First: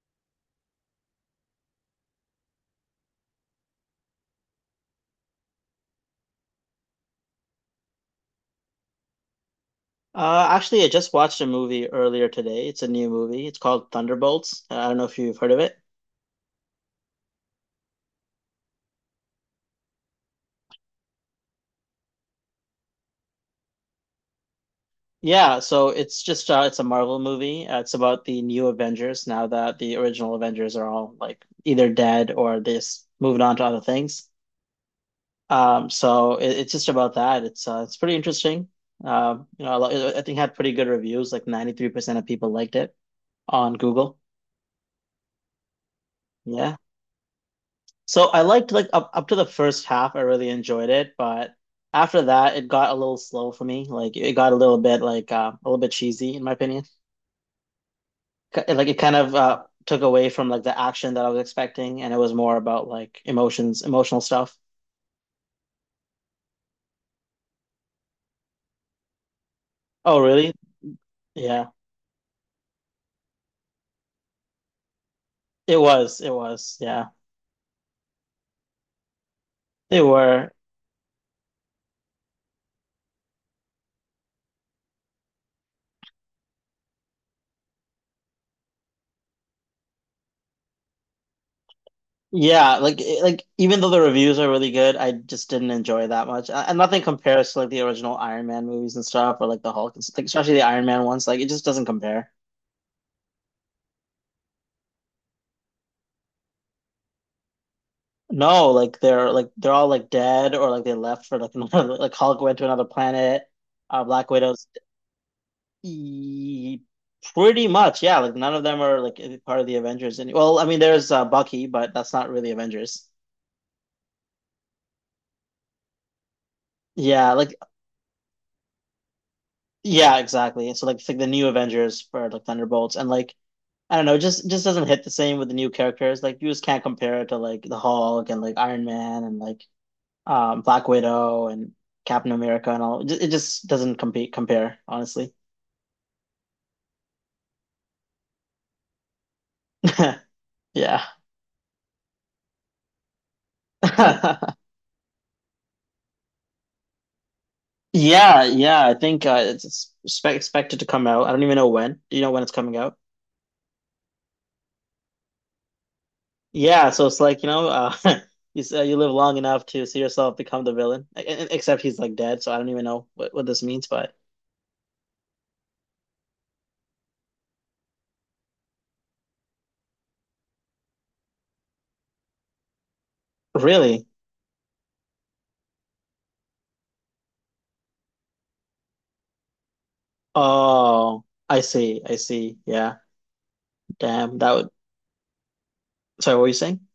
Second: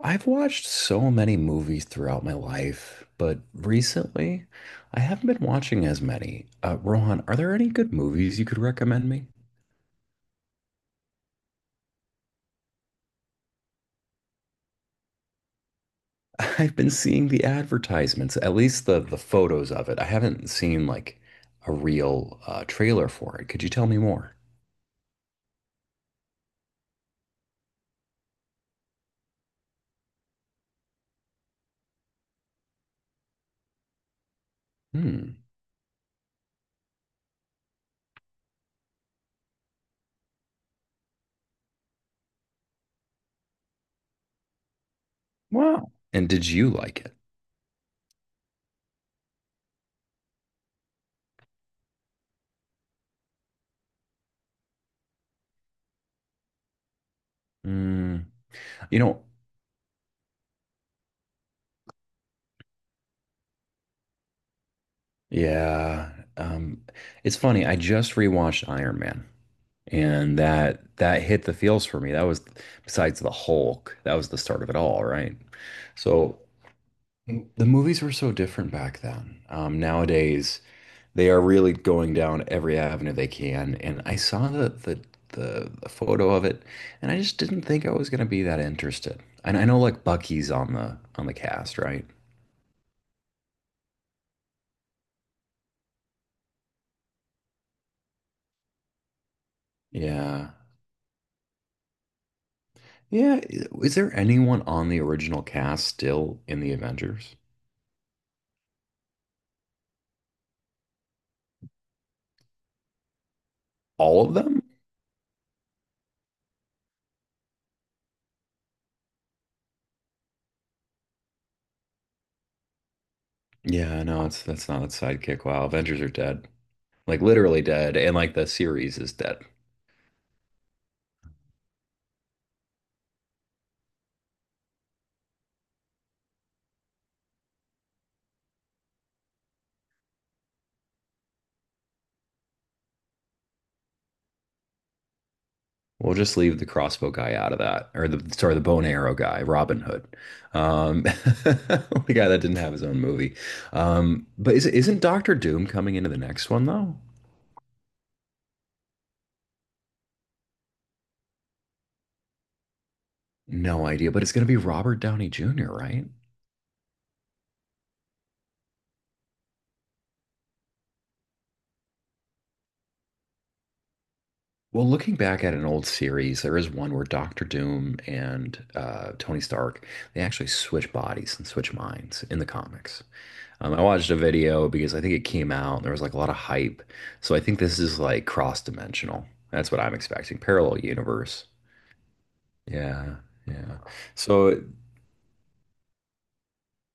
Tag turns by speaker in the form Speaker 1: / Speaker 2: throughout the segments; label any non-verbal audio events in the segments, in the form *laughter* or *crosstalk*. Speaker 1: I've watched so many movies throughout my life, but recently I haven't been watching as many. Rohan, are there any good movies you could recommend me?
Speaker 2: Actually, I just watched a movie earlier today. It's a new movie. It's called Thunderbolts. I don't know if you've heard of it.
Speaker 1: *laughs* I've been seeing the advertisements, at least the photos of it. I haven't seen like a real trailer for it. Could you tell me more?
Speaker 2: Yeah, so it's just it's a Marvel movie. It's about the new Avengers now that the original Avengers are all like either dead or moved on to other things.
Speaker 1: Hmm.
Speaker 2: So it's just about that. It's pretty interesting. I think it had pretty good reviews. Like 93% of people liked it on Google.
Speaker 1: Wow. And did you
Speaker 2: Yeah.
Speaker 1: like it?
Speaker 2: So I liked like up to the first half, I really enjoyed it, but after that, it got a little slow for me. Like it got a little bit a little bit cheesy in my opinion.
Speaker 1: Hmm.
Speaker 2: Like it
Speaker 1: You
Speaker 2: kind
Speaker 1: know,
Speaker 2: of took away from like the action that I was expecting, and it was more about like emotions, emotional stuff.
Speaker 1: yeah. Um, it's funny. I just rewatched Iron Man.
Speaker 2: Oh,
Speaker 1: And
Speaker 2: really?
Speaker 1: that hit the
Speaker 2: Yeah,
Speaker 1: feels for me. That was, besides the Hulk, that was the start of it all, right?
Speaker 2: it was. It
Speaker 1: So
Speaker 2: was. Yeah,
Speaker 1: the movies were so different back then.
Speaker 2: they were.
Speaker 1: Nowadays, they are really going down every avenue they can. And I saw the photo of it, and I just didn't think I was gonna be that interested. And I know like Bucky's on the cast, right?
Speaker 2: Yeah, like even though the reviews are really good, I just didn't enjoy it that much, and nothing compares to like the original Iron Man movies and stuff, or like the Hulk, and like,
Speaker 1: Yeah.
Speaker 2: especially the Iron Man ones. Like it just doesn't compare.
Speaker 1: Yeah. Is there anyone on the original cast still in the Avengers?
Speaker 2: No, like they're all like dead or like they left for like *laughs* another like Hulk went to another planet.
Speaker 1: All
Speaker 2: Black
Speaker 1: of them?
Speaker 2: Widow's e pretty much, yeah. Like none of them are like part of the Avengers. Any well, I mean, there's Bucky, but that's not really Avengers.
Speaker 1: Yeah, no, it's that's not its sidekick. Wow, Avengers are dead. Like
Speaker 2: Yeah, like
Speaker 1: literally dead, and like the series is dead.
Speaker 2: yeah, exactly. So like it's like the new Avengers for like Thunderbolts and like I don't know, it just doesn't hit the same with the new characters. Like you just can't compare it to like the Hulk and like Iron Man and like Black Widow and Captain America and all. It just doesn't compete compare, honestly.
Speaker 1: We'll just leave the crossbow guy out of that, or the sorry, the bone arrow guy, Robin Hood,
Speaker 2: *laughs* Yeah.
Speaker 1: *laughs* the guy that didn't have his own movie.
Speaker 2: *laughs*
Speaker 1: But is, isn't Doctor Doom coming into the next one though?
Speaker 2: Yeah, yeah, I think it's expected to come out. I don't even know when. Do you know when it's coming out?
Speaker 1: No idea, but it's gonna be Robert Downey Jr., right?
Speaker 2: Yeah, so it's like, you know, *laughs* you live long enough to see yourself become the villain. Except he's like dead, so I don't even know what this means, but
Speaker 1: Well, looking back at an old series, there is one where Doctor Doom and Tony Stark, they actually switch bodies and switch minds in the comics. I
Speaker 2: really?
Speaker 1: watched a video because I think it came out and there was like a lot of hype. So I think this is like cross-dimensional. That's what I'm expecting. Parallel
Speaker 2: Oh,
Speaker 1: universe.
Speaker 2: I see. I see. Yeah.
Speaker 1: Yeah, yeah.
Speaker 2: Damn,
Speaker 1: So
Speaker 2: that
Speaker 1: it,
Speaker 2: would Sorry, what were you saying?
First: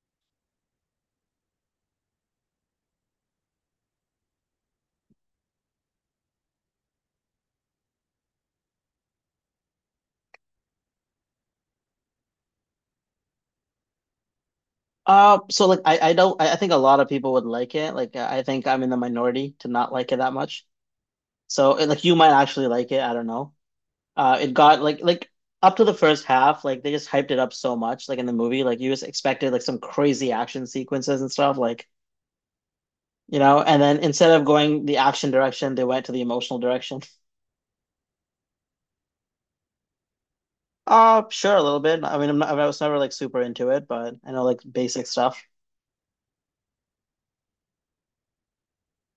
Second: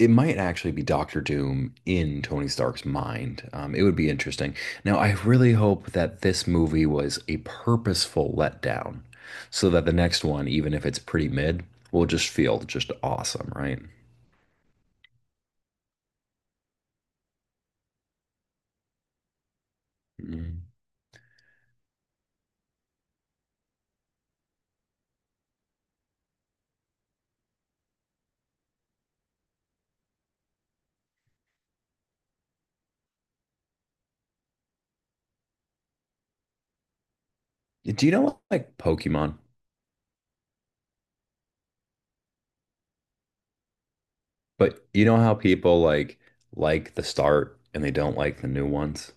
Speaker 1: it might actually be Doctor Doom in Tony Stark's mind. It would be interesting. Now, I really hope that this movie was a purposeful letdown so that the next one, even if it's pretty mid, will just feel just awesome, right?
Speaker 2: I don't I think a lot of people would like it. Like I think I'm in the minority to not like it that
Speaker 1: Mm.
Speaker 2: much. So and, like you might actually like it. I don't know. It got like up to the first half, like they just hyped it up so much. Like in the movie, like you just expected like some crazy action sequences and stuff. Like you know, and then instead of going the action direction, they went to the emotional direction. *laughs*
Speaker 1: Do you know like Pokemon?
Speaker 2: Sure, a little bit. I mean, I was never like super into it, but I know like
Speaker 1: But you
Speaker 2: basic
Speaker 1: know how
Speaker 2: stuff.
Speaker 1: people like the start and they don't like the new ones?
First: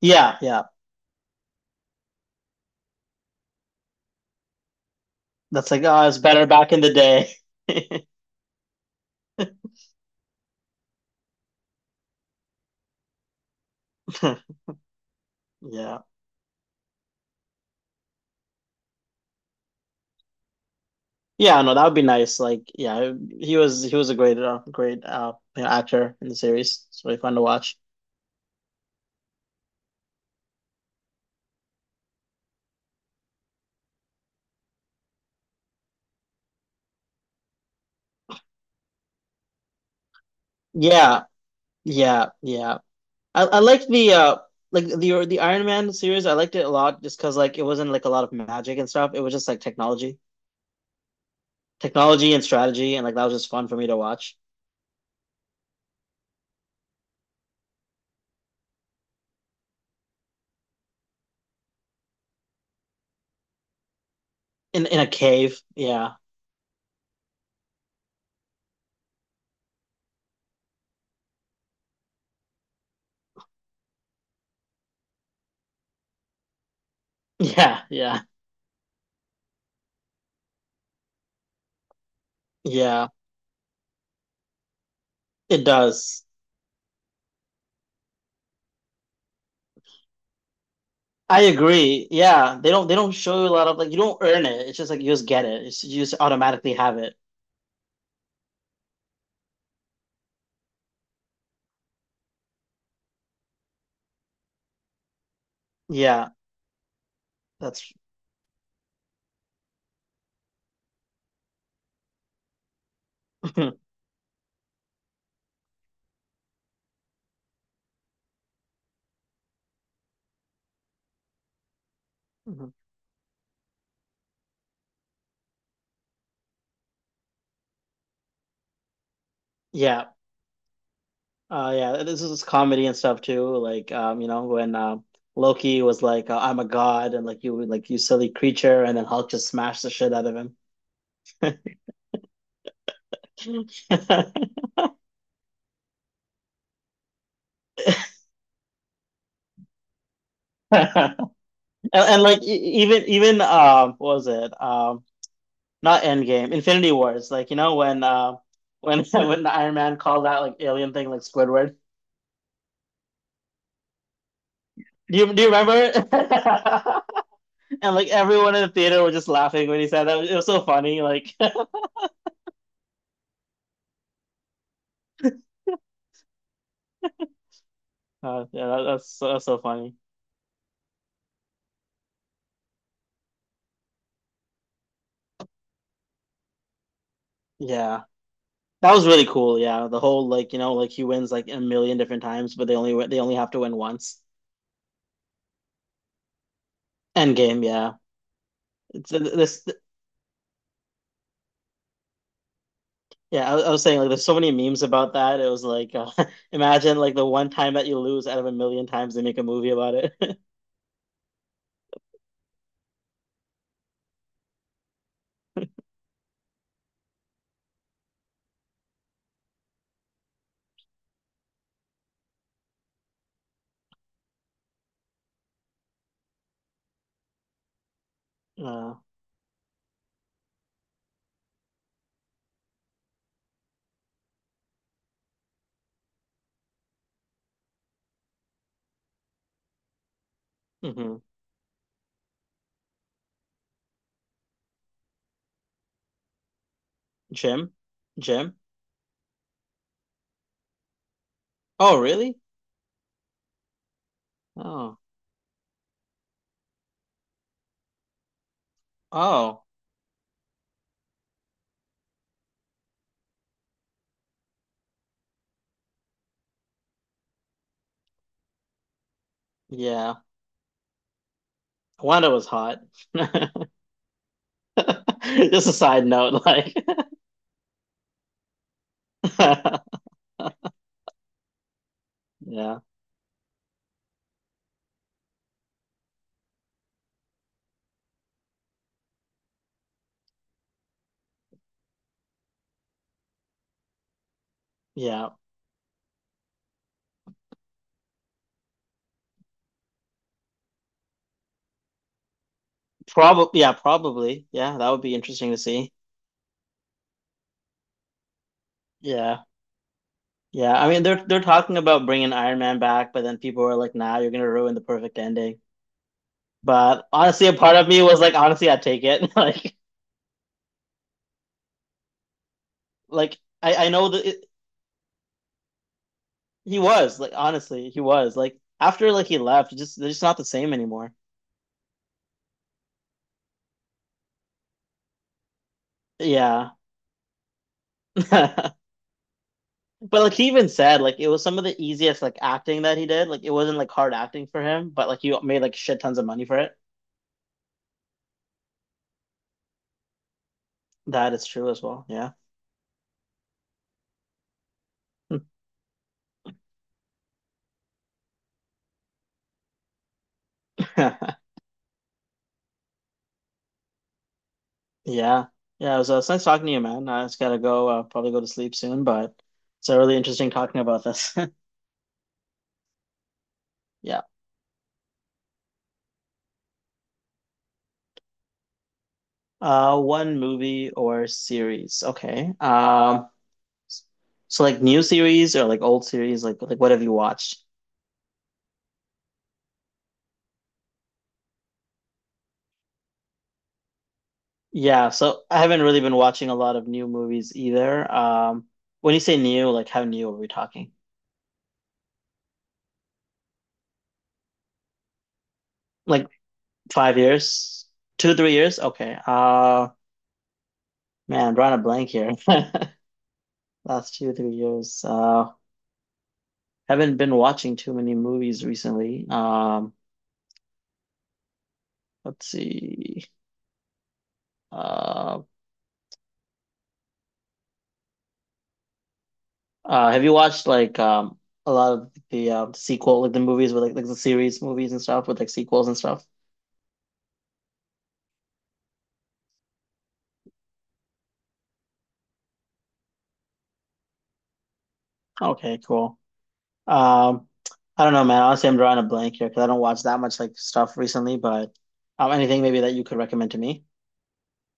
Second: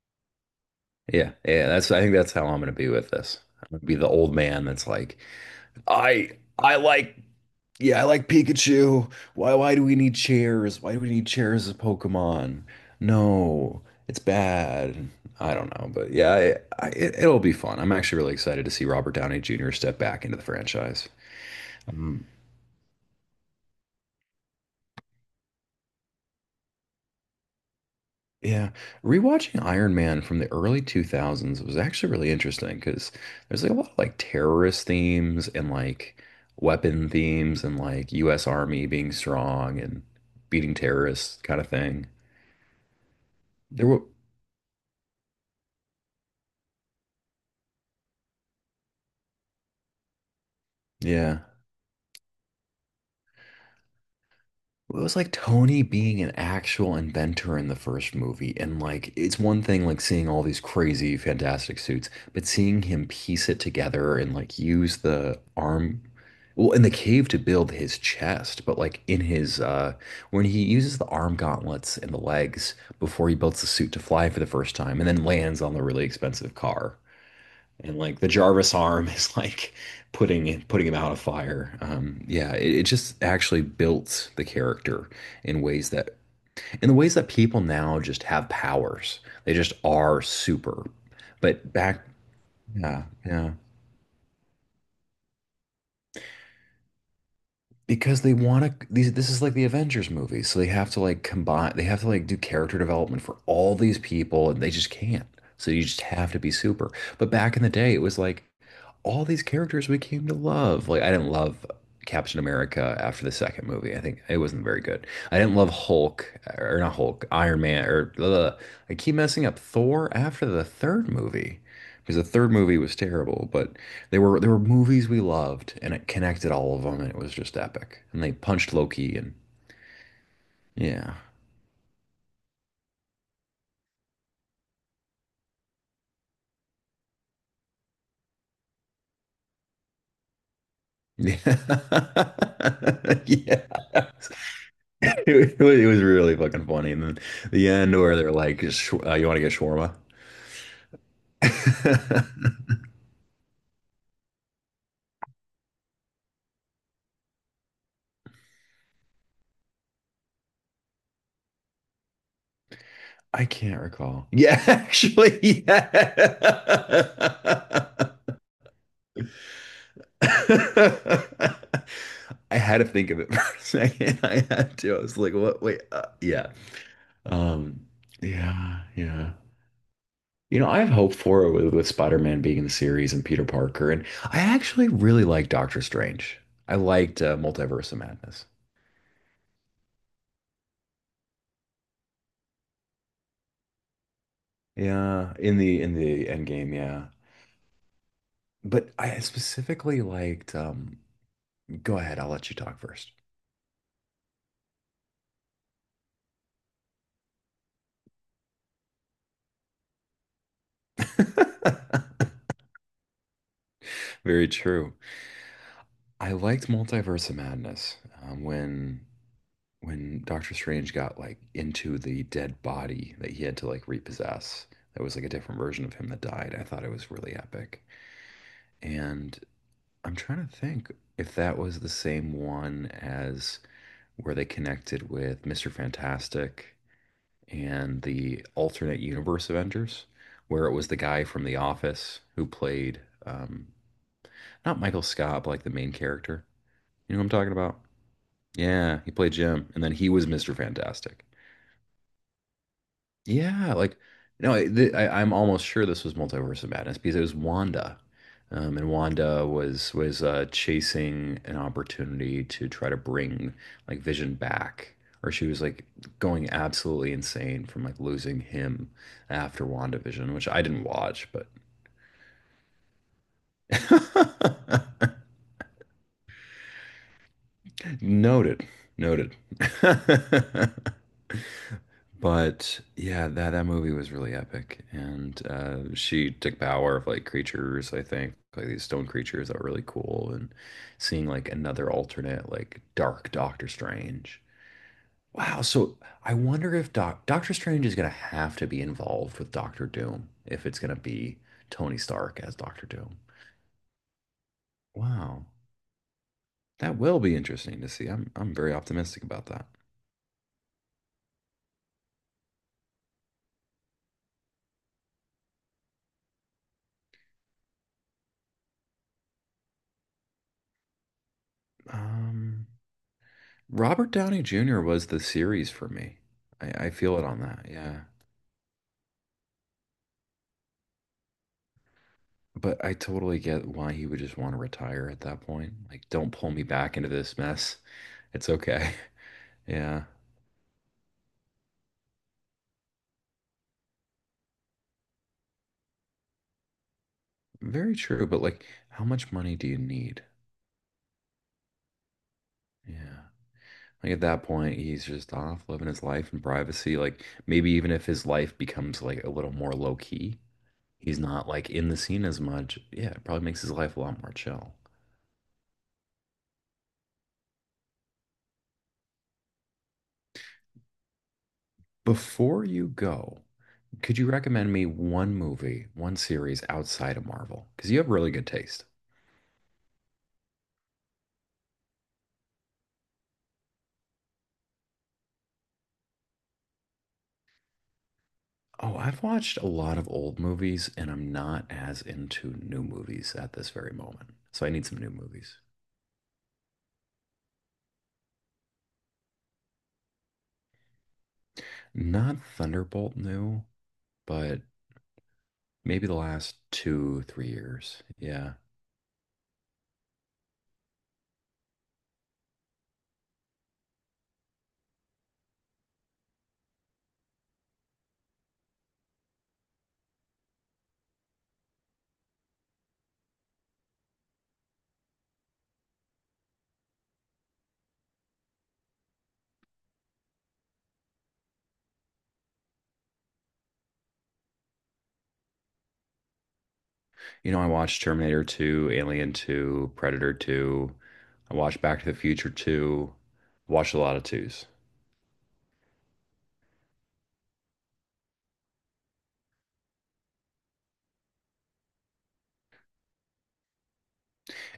Speaker 2: Yeah, yeah.
Speaker 1: Yeah, yeah, that's I think that's how I'm gonna be with this. I'm gonna be the old man that's like,
Speaker 2: That's like, oh, it's
Speaker 1: I
Speaker 2: better back
Speaker 1: I
Speaker 2: in the
Speaker 1: like
Speaker 2: day.
Speaker 1: yeah, I
Speaker 2: *laughs*
Speaker 1: like Pikachu. Why do we need chairs? Why do we need chairs as Pokemon? No, it's bad. I don't know,
Speaker 2: Yeah.
Speaker 1: but yeah, I, it, it'll be fun. I'm actually really excited to see Robert Downey Jr. step back into the franchise.
Speaker 2: Yeah, no, that would be
Speaker 1: Um,
Speaker 2: nice. Like, yeah, he was a great great you know, actor in the series. It's really fun to watch.
Speaker 1: Yeah, rewatching Iron Man from the early 2000s was actually really interesting because there's like a lot of like terrorist themes and like weapon themes and like US Army being strong and beating
Speaker 2: Yeah,
Speaker 1: terrorists kind of thing.
Speaker 2: yeah, yeah. I
Speaker 1: There
Speaker 2: liked
Speaker 1: were,
Speaker 2: the like the Iron Man series. I liked it a lot just because like it wasn't like a lot of magic and stuff. It was just like technology,
Speaker 1: yeah.
Speaker 2: technology and strategy, and like that was just fun for me to watch
Speaker 1: It was like Tony being an actual inventor in the first movie. And like, it's one thing like seeing all these crazy, fantastic suits, but seeing him piece it together and like use
Speaker 2: in a
Speaker 1: the
Speaker 2: cave.
Speaker 1: arm,
Speaker 2: Yeah,
Speaker 1: well, in the cave to build his chest, but like in his, when he uses the arm gauntlets and the legs before he builds the suit to fly for the first time and then lands on the really expensive car
Speaker 2: *laughs* yeah,
Speaker 1: and
Speaker 2: yeah,
Speaker 1: like the Jarvis arm is *laughs* like putting him out of fire. Yeah, it
Speaker 2: yeah.
Speaker 1: just actually built the character in
Speaker 2: It
Speaker 1: ways that
Speaker 2: does.
Speaker 1: in the ways that people now just have powers. They just are super.
Speaker 2: I
Speaker 1: But back,
Speaker 2: agree. Yeah, they
Speaker 1: yeah,
Speaker 2: don't show you
Speaker 1: yeah,
Speaker 2: a lot of like you don't earn it. It's just like you just get it. You just automatically have it.
Speaker 1: because they want to. These this is like the Avengers movie, so they have to like combine. They have to like do character development for all these people, and they just can't. So you just
Speaker 2: Yeah.
Speaker 1: have to be super. But back in the
Speaker 2: That's
Speaker 1: day, it was like all these characters we came to love. Like I didn't love Captain America after the second
Speaker 2: *laughs*
Speaker 1: movie. I think it wasn't very good. I didn't love Hulk or not Hulk, Iron Man or ugh. I keep messing up Thor after the third movie because the third
Speaker 2: Mhm.
Speaker 1: movie was terrible. But they were there were movies we loved and it connected all of them and it was just epic. And they punched Loki and
Speaker 2: yeah,
Speaker 1: yeah.
Speaker 2: yeah. This is comedy and stuff too. Like, you know, when Loki was like, "I'm a god," and like you silly creature, and then Hulk just smashed the shit out of him.
Speaker 1: Yeah. *laughs* Yeah. It was really fucking funny. And then the end where they're like, you want to get shawarma?"
Speaker 2: *laughs* And,
Speaker 1: *laughs*
Speaker 2: and like even what was it? Not Endgame, Infinity Wars. Like you know when *laughs* when the Iron Man called that like alien thing like Squidward.
Speaker 1: I can't recall. Yeah,
Speaker 2: Do you
Speaker 1: actually,
Speaker 2: remember?
Speaker 1: yeah.
Speaker 2: *laughs* And like
Speaker 1: *laughs*
Speaker 2: everyone in the theater was just laughing when he said that. It was so
Speaker 1: I
Speaker 2: funny. Like.
Speaker 1: had to think of it for a second. *laughs* I had to. I was like, what? Yeah. Um,
Speaker 2: Uh, yeah,
Speaker 1: yeah,
Speaker 2: that,
Speaker 1: yeah.
Speaker 2: that's so funny.
Speaker 1: You know, I have hope for it with Spider-Man being in the series and Peter Parker. And I actually really like Doctor Strange. I liked Multiverse of
Speaker 2: Yeah,
Speaker 1: Madness.
Speaker 2: that was really cool. Yeah, the whole like you know like he wins like a million different times, but they only have to win once.
Speaker 1: Yeah, in the end game, yeah.
Speaker 2: End game. Yeah,
Speaker 1: But
Speaker 2: it's
Speaker 1: I
Speaker 2: this.
Speaker 1: specifically liked go ahead, I'll let you talk first.
Speaker 2: Yeah, I was saying like there's so many memes about that. It was like *laughs* imagine like the one time that you lose out of a million times they make a movie about it. *laughs*
Speaker 1: *laughs* Very true. I liked Multiverse of Madness when Doctor Strange got like into the dead body that he had to like repossess. That was like a different version of him that died. I thought it was really epic.
Speaker 2: Uh,
Speaker 1: And I'm trying to think if that was the same one as where they connected with Mr. Fantastic and the alternate universe Avengers, where it was the
Speaker 2: mm-hmm.
Speaker 1: guy from The Office who played um, not Michael Scott, but like the main character. You know what I'm talking
Speaker 2: Jim,
Speaker 1: about?
Speaker 2: Jim.
Speaker 1: Yeah, he played Jim, and then he was Mr. Fantastic.
Speaker 2: Oh, really?
Speaker 1: Yeah, like no, I, th
Speaker 2: Oh,
Speaker 1: I, I'm almost sure this was Multiverse of Madness because it was Wanda, and Wanda
Speaker 2: oh,
Speaker 1: was chasing an opportunity to try to bring like Vision back, or she was like going absolutely insane from like losing him after
Speaker 2: yeah.
Speaker 1: WandaVision, which I didn't watch, but
Speaker 2: Wanda was hot. *laughs* Just a side note, like,
Speaker 1: *laughs* noted, noted.
Speaker 2: *laughs*
Speaker 1: *laughs*
Speaker 2: yeah,
Speaker 1: But yeah, that that movie was really epic, and she took power of like creatures, I think, like these stone creatures that were really cool, and seeing like another alternate, like dark Doctor Strange.
Speaker 2: yeah.
Speaker 1: Wow, so I wonder if Doctor Strange is gonna have to be involved with Doctor Doom if it's gonna be Tony Stark as Doctor Doom.
Speaker 2: Probably, yeah, probably. Yeah, that would be
Speaker 1: Wow,
Speaker 2: interesting to see.
Speaker 1: that will be interesting to see. I'm very optimistic
Speaker 2: Yeah.
Speaker 1: about that.
Speaker 2: Yeah. I mean, they're talking about bringing Iron Man back, but then people are like, "Nah, you're gonna ruin the perfect ending." But honestly, a part of me was like, honestly, I take it. *laughs* Like,
Speaker 1: Um,
Speaker 2: I know
Speaker 1: Robert
Speaker 2: that
Speaker 1: Downey
Speaker 2: it,
Speaker 1: Jr. was the series for me.
Speaker 2: he
Speaker 1: I
Speaker 2: was
Speaker 1: feel it
Speaker 2: like,
Speaker 1: on that,
Speaker 2: honestly, he
Speaker 1: yeah.
Speaker 2: was like after like he left, it just they're just not the same anymore.
Speaker 1: But I totally get why he would just want to retire at that point. Like, don't pull me
Speaker 2: Yeah.
Speaker 1: back into this mess. It's
Speaker 2: *laughs*
Speaker 1: okay. *laughs* Yeah.
Speaker 2: But like he even said, like it was some of the easiest like acting that he did. Like it wasn't like hard acting for him, but like he made like shit tons of money for it.
Speaker 1: Very true. But like, how much money do you need?
Speaker 2: That is true as well.
Speaker 1: Yeah. Like at that point, he's just
Speaker 2: Yeah.
Speaker 1: off living his life in privacy. Like maybe even if his life becomes like a little more low key, he's
Speaker 2: *laughs*
Speaker 1: not like in the scene as much. Yeah, it probably makes his life a lot more chill.
Speaker 2: Yeah. Yeah, it was, it's nice talking to you, man. I just gotta go, probably go to sleep soon, but it's really interesting talking about this. *laughs*
Speaker 1: Before you go, could
Speaker 2: Yeah.
Speaker 1: you recommend me one movie, one series outside of Marvel? Because you have really good taste.
Speaker 2: One movie or series. Okay. So like new series or like old series, like what have you watched?
Speaker 1: Oh, I've watched a lot of old movies and I'm not as into new movies at this very moment. So I need some
Speaker 2: Yeah,
Speaker 1: new
Speaker 2: so
Speaker 1: movies.
Speaker 2: I haven't really been watching a lot of new movies either. When you say new, like how new are we talking?
Speaker 1: Not Thunderbolt new, but maybe the
Speaker 2: Like
Speaker 1: last
Speaker 2: five
Speaker 1: two, three
Speaker 2: years?
Speaker 1: years.
Speaker 2: Two, three
Speaker 1: Yeah.
Speaker 2: years? Okay. Man, drawing a blank here. *laughs* Last two, 3 years. Haven't been watching too many movies recently. Let's see. Uh, have you watched like a lot of the sequel, like the movies with like the series movies and stuff with like sequels and stuff?
Speaker 1: You know, I watched Terminator 2, Alien 2, Predator 2. I watched Back to the Future 2. Watched a lot of twos.
Speaker 2: Okay, cool. Um, I don't know, man. Honestly, I'm drawing a blank here because I don't watch that much like stuff recently. But anything maybe that you could recommend to me?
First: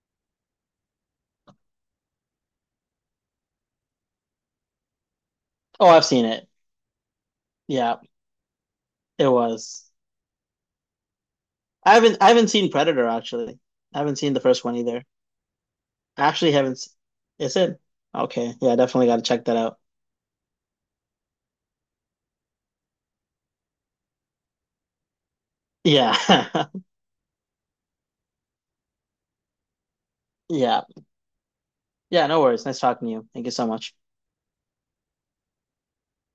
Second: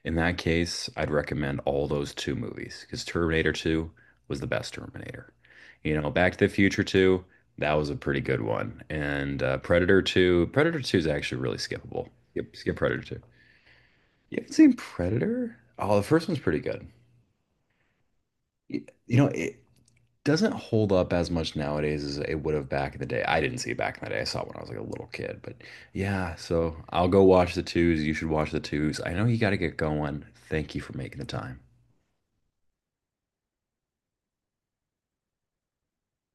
Speaker 1: In that case, I'd recommend all those two movies because Terminator 2 was the best Terminator.
Speaker 2: Oh,
Speaker 1: You
Speaker 2: I've
Speaker 1: know,
Speaker 2: seen
Speaker 1: Back to
Speaker 2: it.
Speaker 1: the Future 2, that was
Speaker 2: Yeah,
Speaker 1: a pretty good one.
Speaker 2: it
Speaker 1: And
Speaker 2: was.
Speaker 1: Predator 2, Predator 2 is actually really skippable.
Speaker 2: I haven't
Speaker 1: Skip,
Speaker 2: seen
Speaker 1: skip Predator
Speaker 2: Predator
Speaker 1: 2.
Speaker 2: actually. I haven't seen
Speaker 1: You
Speaker 2: the
Speaker 1: haven't
Speaker 2: first
Speaker 1: seen
Speaker 2: one either.
Speaker 1: Predator? Oh, the
Speaker 2: I
Speaker 1: first one's
Speaker 2: actually
Speaker 1: pretty
Speaker 2: haven't.
Speaker 1: good.
Speaker 2: Is it? Okay. Yeah, definitely got
Speaker 1: You
Speaker 2: to
Speaker 1: know,
Speaker 2: check that
Speaker 1: it
Speaker 2: out.
Speaker 1: doesn't hold up as much nowadays as it would have back in the day. I didn't see it back in the day. I saw it when I was like a little kid. But
Speaker 2: Yeah.
Speaker 1: yeah, so
Speaker 2: *laughs*
Speaker 1: I'll go watch the twos. You should watch the twos. I know you got to get going. Thank
Speaker 2: Yeah.
Speaker 1: you for making the time.
Speaker 2: Yeah, no worries. Nice talking to you. Thank you so much.